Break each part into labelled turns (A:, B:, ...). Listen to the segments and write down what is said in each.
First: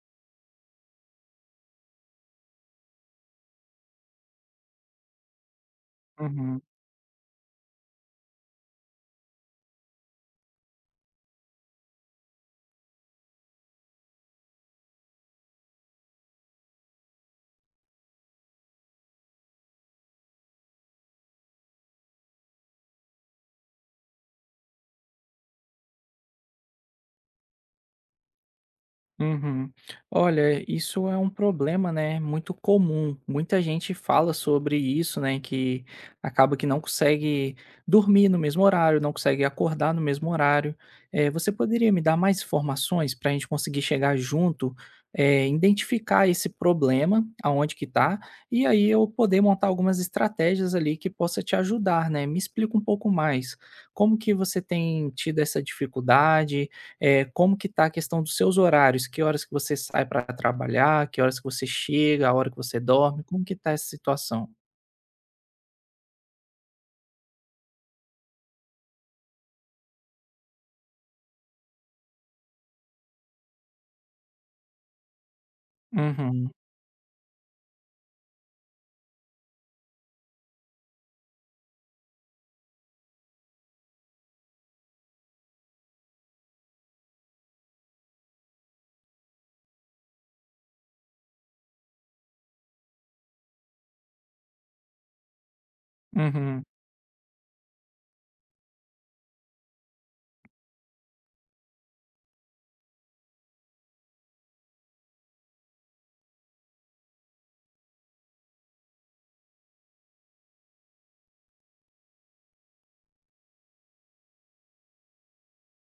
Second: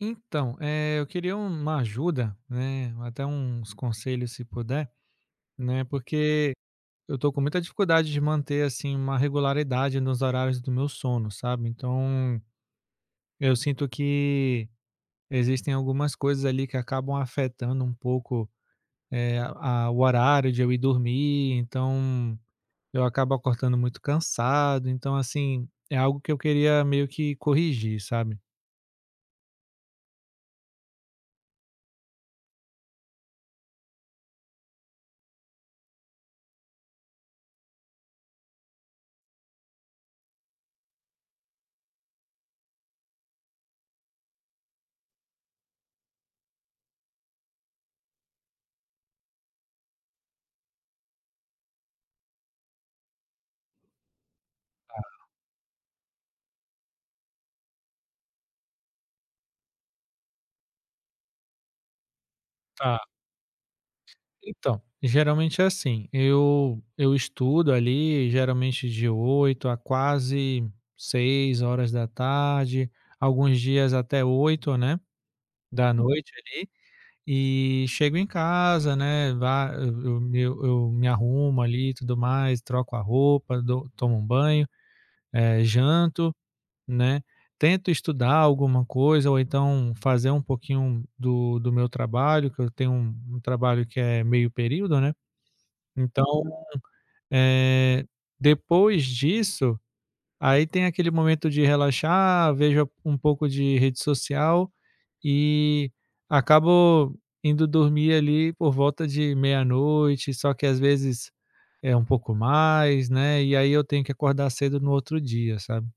A: Então, eu queria uma ajuda, né, até uns conselhos se puder, né, porque
B: Uhum,
A: eu tô com muita dificuldade de manter, assim, uma regularidade nos horários do meu sono, sabe. Então, eu sinto que existem algumas coisas ali que acabam afetando um pouco, a o horário de eu ir dormir, então eu acabo acordando muito cansado, então, assim, é algo que eu queria meio que corrigir, sabe.
B: uhum. Olha, isso é um problema, né, muito comum. Muita gente fala sobre isso, né, que acaba que não consegue dormir no mesmo horário, não consegue acordar no mesmo horário. Você poderia me dar mais informações para a gente conseguir chegar junto, identificar esse problema, aonde que tá, e aí eu poder montar algumas estratégias ali que possa te ajudar, né? Me explica um pouco mais. Como que você tem tido essa dificuldade? É como que está a questão dos seus horários? Que horas que você sai para trabalhar? Que horas que você chega? A hora que você dorme? Como que está essa situação?
A: Então, geralmente é assim, eu estudo ali geralmente de 8 a quase 6 horas da tarde, alguns dias até 8, né, da, uhum, noite
B: Uhum,
A: ali, e chego em casa, né, vá, eu me arrumo ali e tudo mais, troco a roupa, dou tomo um banho, janto, né, tento estudar alguma coisa ou então fazer um pouquinho do meu trabalho, que eu tenho um trabalho que é meio período, né. Então,
B: uhum.
A: eh, depois disso, aí tem aquele momento de relaxar, vejo um pouco de rede social e acabo indo dormir ali por volta de meia-noite, só que às vezes é um pouco mais, né, e aí eu tenho que acordar cedo no outro dia, sabe.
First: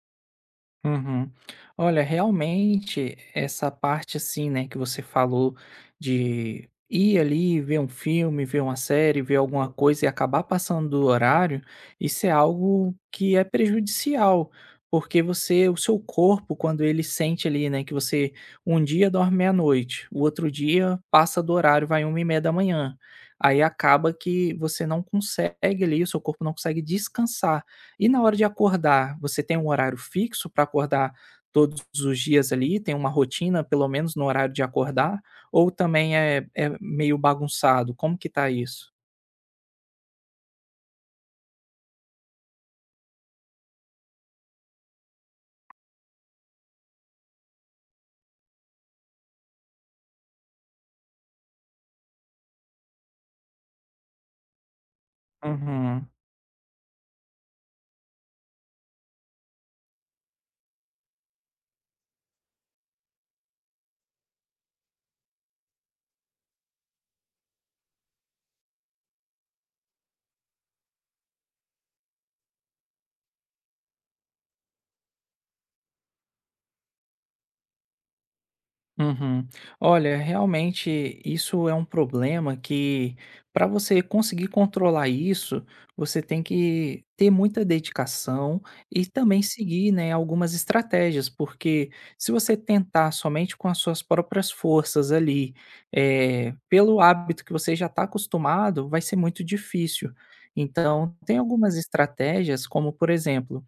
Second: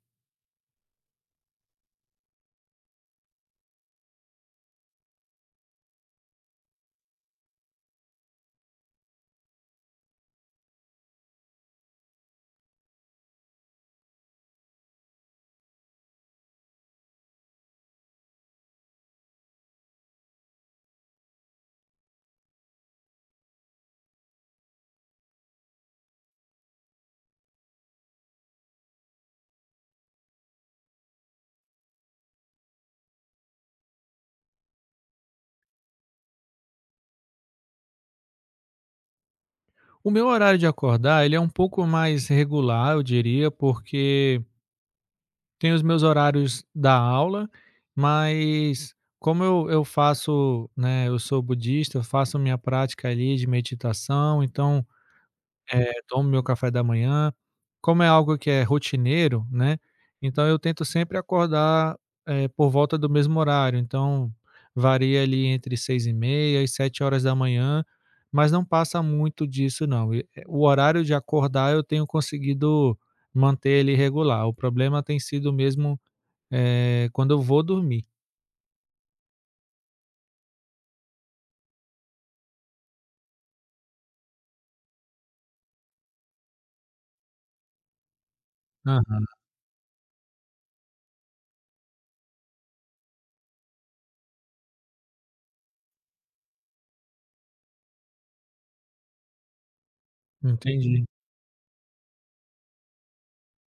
B: Uhum. Olha, realmente, essa parte assim, né, que você falou de ir ali ver um filme, ver uma série, ver alguma coisa e acabar passando do horário, isso é algo que é prejudicial, porque você, o seu corpo, quando ele sente ali, né, que você um dia dorme meia-noite, o outro dia passa do horário, vai 1h30 da manhã. Aí acaba que você não consegue ali, o seu corpo não consegue descansar. E na hora de acordar, você tem um horário fixo para acordar todos os dias ali? Tem uma rotina, pelo menos no horário de acordar? Ou também é meio bagunçado? Como que tá isso?
A: O meu horário de acordar, ele é um pouco mais regular, eu diria, porque tenho os meus horários da aula, mas como eu faço, né, eu sou budista, eu faço minha prática ali de meditação, então,
B: Uhum.
A: tomo meu café da manhã. Como é algo que é rotineiro, né, então eu tento sempre acordar, por volta do mesmo horário, então varia ali entre 6h30 e 7 horas da manhã, mas não passa muito disso não. E, o horário de acordar eu tenho conseguido manter ele regular, o problema tem sido mesmo quando eu vou dormir.
B: Uhum. Olha, realmente isso é um problema que, para você conseguir controlar isso, você tem que ter muita dedicação e
A: Aham,
B: também seguir, né, algumas estratégias, porque se você tentar somente com as suas próprias forças ali, pelo hábito que você já está acostumado, vai ser muito difícil.
A: entendi.
B: Então, tem algumas estratégias, como por exemplo,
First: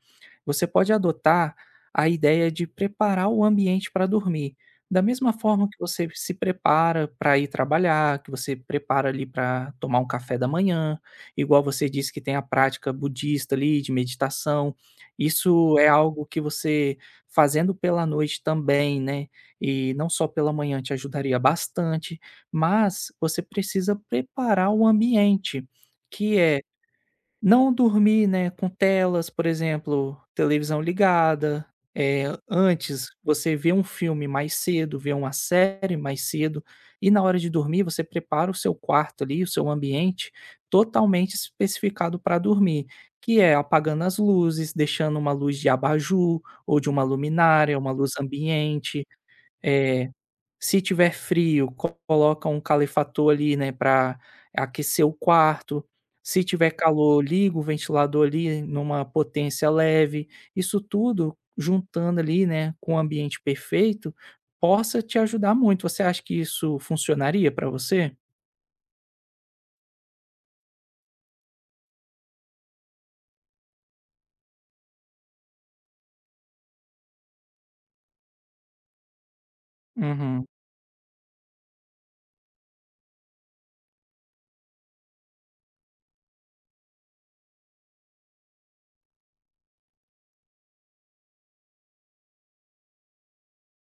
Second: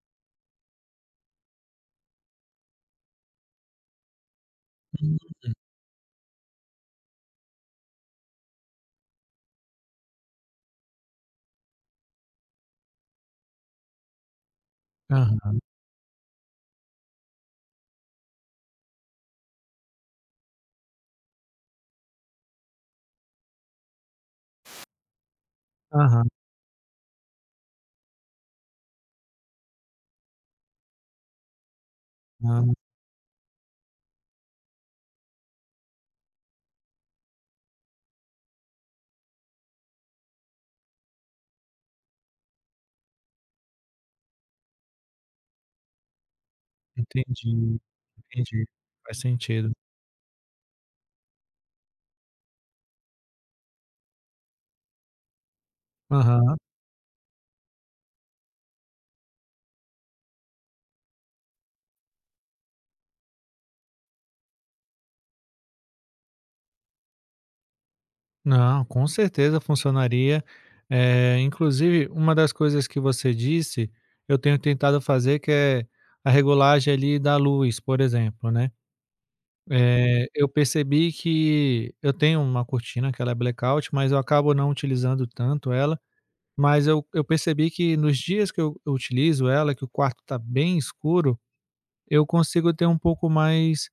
B: você pode adotar a ideia de preparar o ambiente para dormir. Da
A: Hum,
B: mesma forma que você se prepara para ir trabalhar, que você prepara ali para tomar um café da manhã, igual você disse que tem a prática budista ali de meditação,
A: aham,
B: isso é algo que você fazendo pela noite também, né, e não só pela manhã te ajudaria bastante, mas você precisa preparar o ambiente,
A: aham,
B: que é não dormir, né, com telas, por exemplo, televisão ligada,
A: hã,
B: antes você vê um filme mais cedo, vê uma série mais cedo, e na hora de dormir você prepara o seu quarto ali, o seu ambiente, totalmente especificado para dormir, que é apagando as luzes, deixando uma luz de abajur, ou de uma luminária,
A: entendi,
B: uma luz
A: entendi.
B: ambiente,
A: Faz sentido.
B: eh se tiver frio, coloca um calefator ali, né, para aquecer o quarto. Se
A: Aham.
B: tiver calor, liga o ventilador ali numa potência leve. Isso tudo juntando ali, né, com o ambiente perfeito, possa te ajudar muito. Você acha que isso funcionaria para você?
A: Não, com certeza funcionaria. Inclusive, uma das coisas que você disse, eu tenho tentado fazer, que é a regulagem ali da luz, por exemplo, né.
B: Uhum.
A: Eu percebi que eu tenho uma cortina que ela é blackout, mas eu acabo não utilizando tanto ela. Mas eu percebi que nos dias que eu utilizo ela, que o quarto está bem escuro, eu consigo ter um pouco mais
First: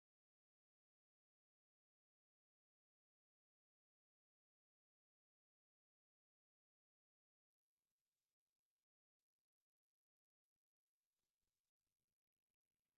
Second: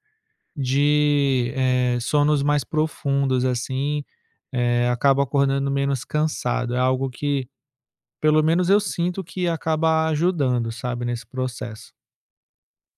A: de, sonos mais profundos, assim, acabo acordando menos cansado. É algo que, pelo menos eu sinto que acaba ajudando, sabe, nesse processo.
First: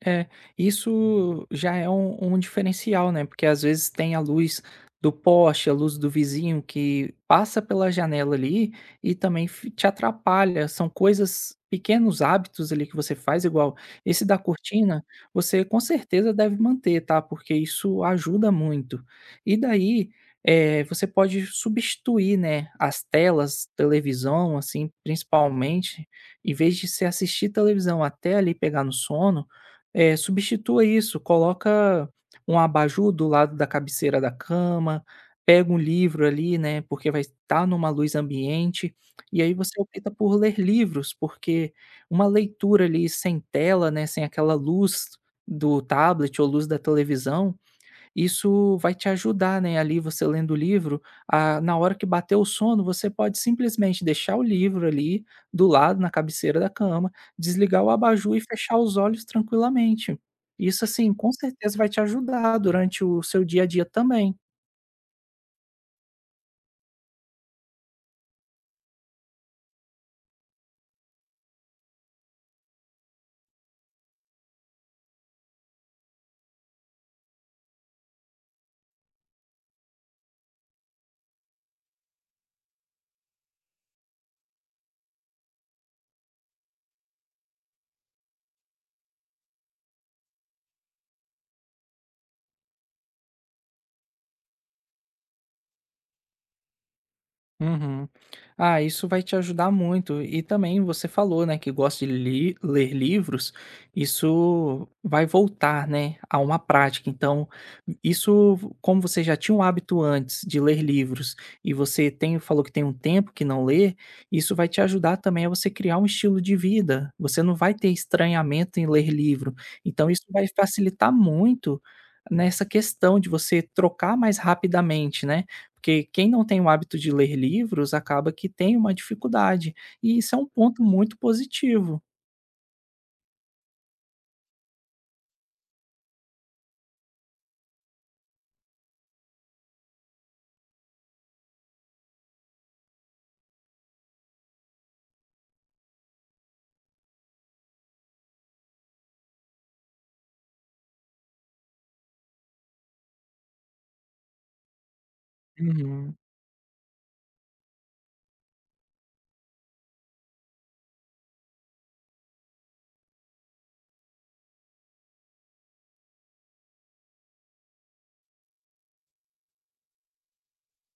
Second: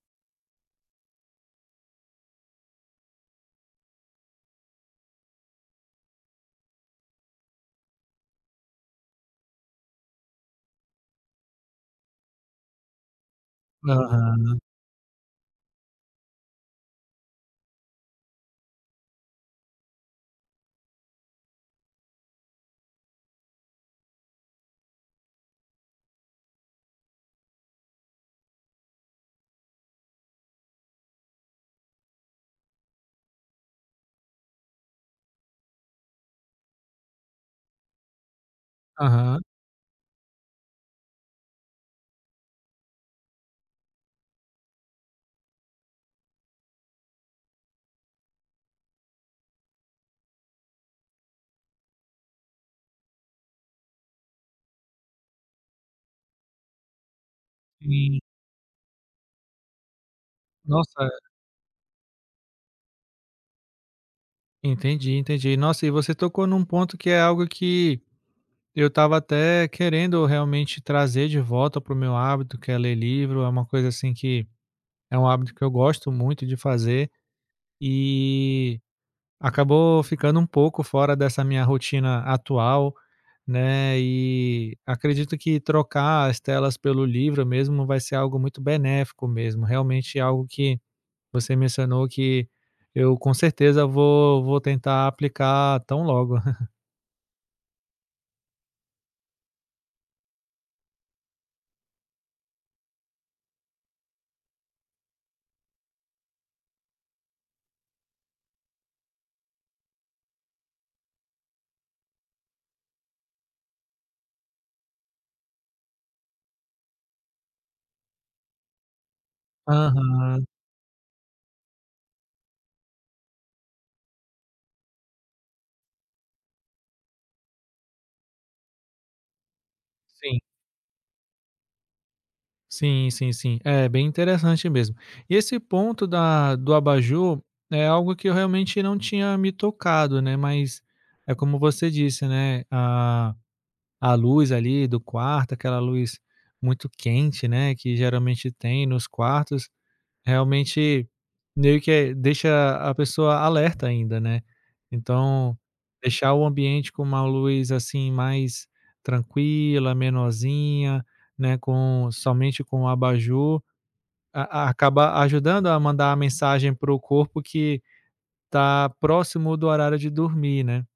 B: É, isso já é um diferencial, né, porque às vezes tem a luz do poste, a luz do vizinho que passa pela janela ali e também fi te atrapalha, são coisas pequenos hábitos ali que você faz, igual esse da
A: Aham,
B: cortina, você com certeza deve manter, tá, porque isso ajuda muito. E daí, você pode substituir, né, as telas, televisão, assim, principalmente, em vez de se assistir televisão até ali pegar no sono, é, substitua isso, coloca um abajur do lado da cabeceira da cama, pega um livro ali, né, porque vai estar numa luz ambiente,
A: aham,
B: e aí você opta por ler livros, porque uma leitura ali sem tela, né, sem aquela luz do tablet ou luz da televisão, isso vai te ajudar, né, ali você lendo o livro, a na hora que bater o sono, você pode simplesmente deixar o livro ali do lado, na cabeceira da cama, desligar o
A: sim.
B: abajur e fechar os olhos tranquilamente. Isso,
A: Nossa,
B: assim, com certeza vai te ajudar durante o seu dia a dia também.
A: entendi, entendi. Nossa, e você tocou num ponto que é algo que eu estava até querendo realmente trazer de volta para o meu hábito, que é ler livro. É uma coisa assim que é um hábito que eu gosto muito de fazer e acabou ficando um pouco fora dessa minha rotina atual, né? E acredito que trocar as telas pelo livro mesmo vai ser algo muito benéfico mesmo. Realmente algo que você mencionou que eu com certeza vou tentar aplicar tão logo.
B: Uhum. Ah, isso vai te ajudar muito. E também você falou, né, que gosta de ler livros, isso vai voltar, né, a uma prática. Então, isso, como você já tinha um hábito antes de ler livros e você tem, falou que tem um tempo que não lê, isso vai te ajudar também a você criar um estilo de vida. Você não vai ter estranhamento em ler livro. Então, isso
A: Aham,
B: vai facilitar muito nessa questão de você trocar mais rapidamente, né? Porque quem não tem o hábito de ler livros acaba que tem uma dificuldade, e isso
A: sim.
B: é um ponto muito positivo.
A: Sim, sim, sim. É bem interessante mesmo. E esse ponto da do abajur é algo que eu realmente não tinha me tocado, né, mas é como você disse, né, a luz ali do quarto, aquela luz muito quente, né, que geralmente tem nos quartos, realmente, meio que deixa a pessoa alerta ainda, né. Então,
B: Uhum.
A: deixar o ambiente com uma luz, assim, mais tranquila, menorzinha, né, com somente com o abajur, a acaba ajudando a mandar a mensagem para o corpo que tá próximo do horário de dormir, né.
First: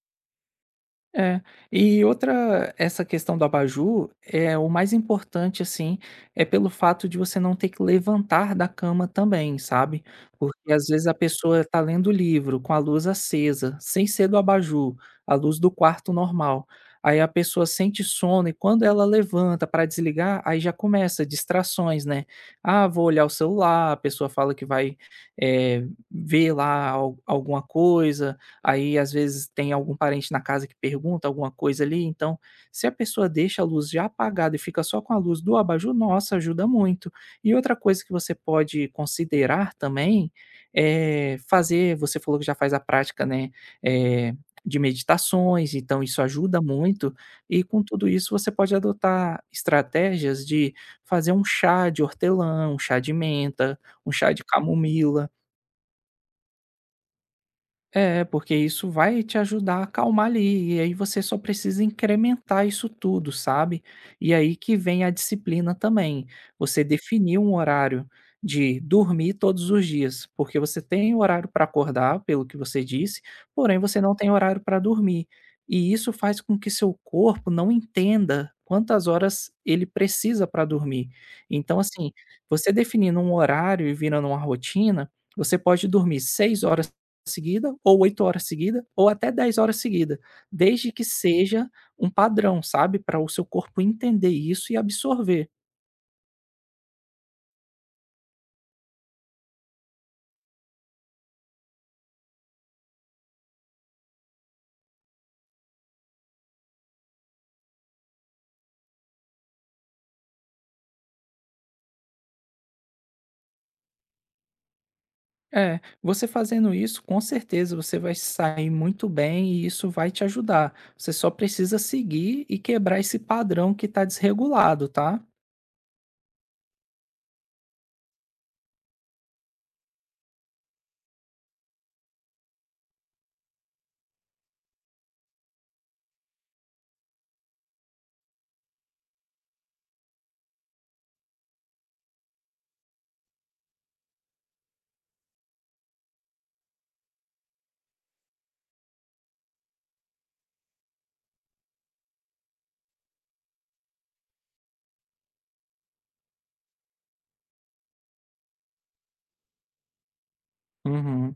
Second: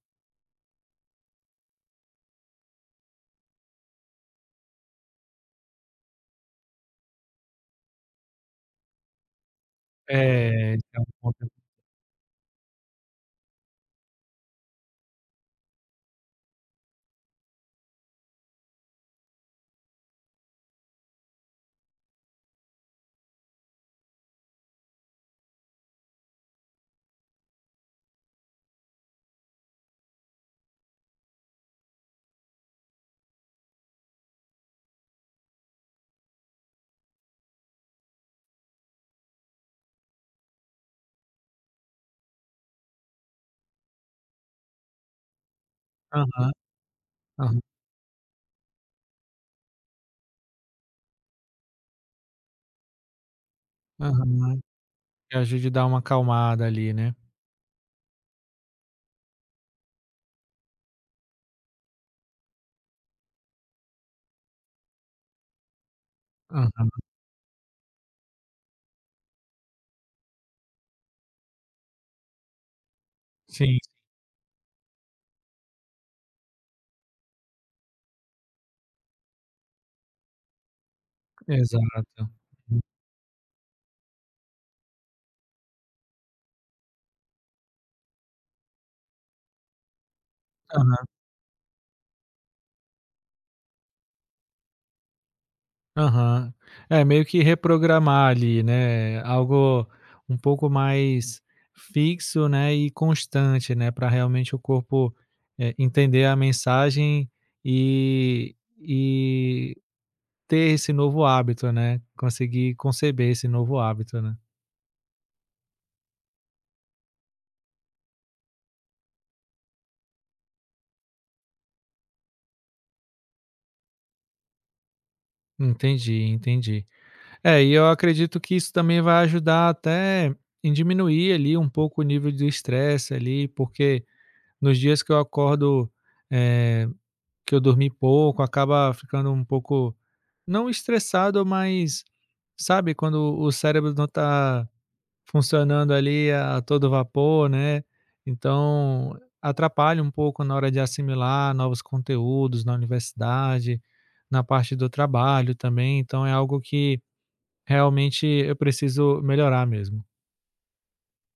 B: É. E outra essa questão do abajur, é o mais importante, assim, é pelo fato de você não ter que levantar da cama também, sabe.
A: É,
B: Porque
A: esse
B: às
A: é um
B: vezes a
A: ponto.
B: pessoa tá lendo o livro com a luz acesa, sem ser do abajur, a luz do quarto normal. Aí a pessoa sente sono e quando ela levanta para desligar, aí já começa distrações, né. "Ah, vou olhar o celular", a pessoa fala que vai, eh, ver lá al alguma coisa. Aí, às vezes, tem algum parente na casa que pergunta alguma coisa ali, então, se a pessoa deixa a luz já apagada e fica só com a luz do abajur, nossa, ajuda muito. E outra coisa que você pode considerar também é fazer você falou que já faz a prática, né, eh, de meditações, então isso
A: Aham,
B: ajuda muito.
A: aham,
B: E com tudo isso, você pode adotar estratégias de fazer um chá de hortelã, um chá de menta, um chá de
A: aham.
B: camomila.
A: Que ajude a dar uma acalmada ali, né.
B: É, porque isso vai te ajudar a acalmar ali, e aí você só precisa incrementar isso tudo, sabe? E aí que vem a disciplina também. Você
A: Aham.
B: definir um horário de dormir todos os dias, porque você tem horário para acordar, pelo que você disse,
A: Sim,
B: porém você não tem horário para dormir. E isso faz com que seu corpo não entenda quantas horas ele precisa para dormir. Então, assim,
A: exato.
B: você
A: Uhum.
B: definindo um horário e virando uma rotina, você pode dormir 6 horas seguida, ou 8 horas seguida, ou até 10 horas seguida, desde que
A: Aham.
B: seja um padrão, sabe, para o seu corpo entender isso e absorver.
A: Aham. É, meio que reprogramar ali, né, algo um pouco mais fixo, né, e constante, né, para realmente o corpo, entender a mensagem e e ter esse novo hábito, né, conseguir conceber esse novo hábito, né.
B: É, você fazendo isso, com certeza você vai sair muito bem e isso vai te ajudar. Você só precisa seguir e quebrar esse padrão que está desregulado, tá?
A: Entendi, entendi. É, e eu acredito que isso também vai ajudar até em diminuir ali um pouco o nível de estresse ali, porque nos dias que eu acordo, eh que eu dormi pouco, acaba ficando um pouco, não estressado, mas sabe quando o cérebro não está funcionando ali a todo vapor, né. Então, atrapalha um pouco na hora de assimilar novos conteúdos na universidade, na parte do trabalho também, então é algo que realmente eu preciso melhorar mesmo.
B: Uhum.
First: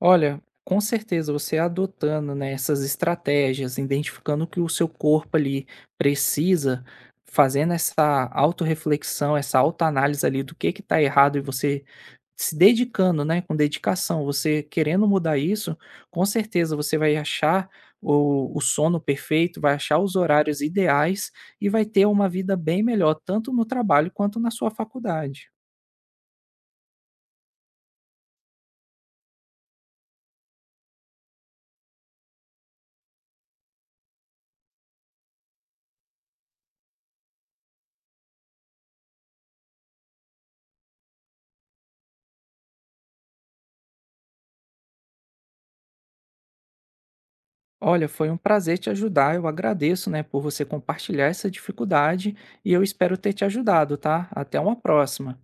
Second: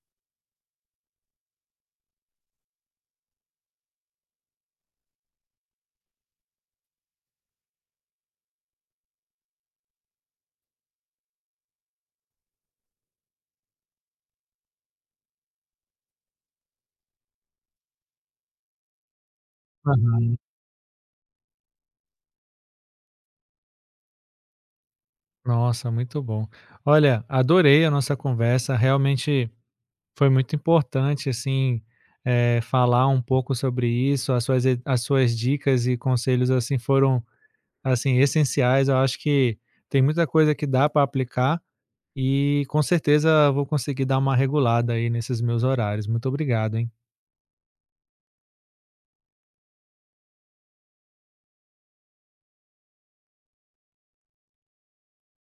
B: Olha, com certeza você adotando, né, essas estratégias, identificando o que o seu corpo ali precisa, fazendo essa autorreflexão, essa autoanálise ali do que tá errado e você se dedicando, né, com dedicação, você querendo mudar isso, com certeza você vai achar o sono perfeito, vai achar os
A: Aham.
B: horários ideais e vai ter uma vida bem melhor, tanto no trabalho quanto na sua faculdade.
A: Nossa, muito bom. Olha, adorei a nossa conversa, realmente foi muito importante, assim, falar um pouco sobre isso, as suas dicas e conselhos, assim, foram, assim, essenciais. Eu acho que tem muita coisa que dá para aplicar e com certeza vou conseguir dar uma regulada aí nesses meus horários. Muito obrigado, hein.
B: Olha, foi um prazer te ajudar. Eu agradeço, né, por você compartilhar essa dificuldade e eu espero ter te ajudado, tá? Até uma próxima.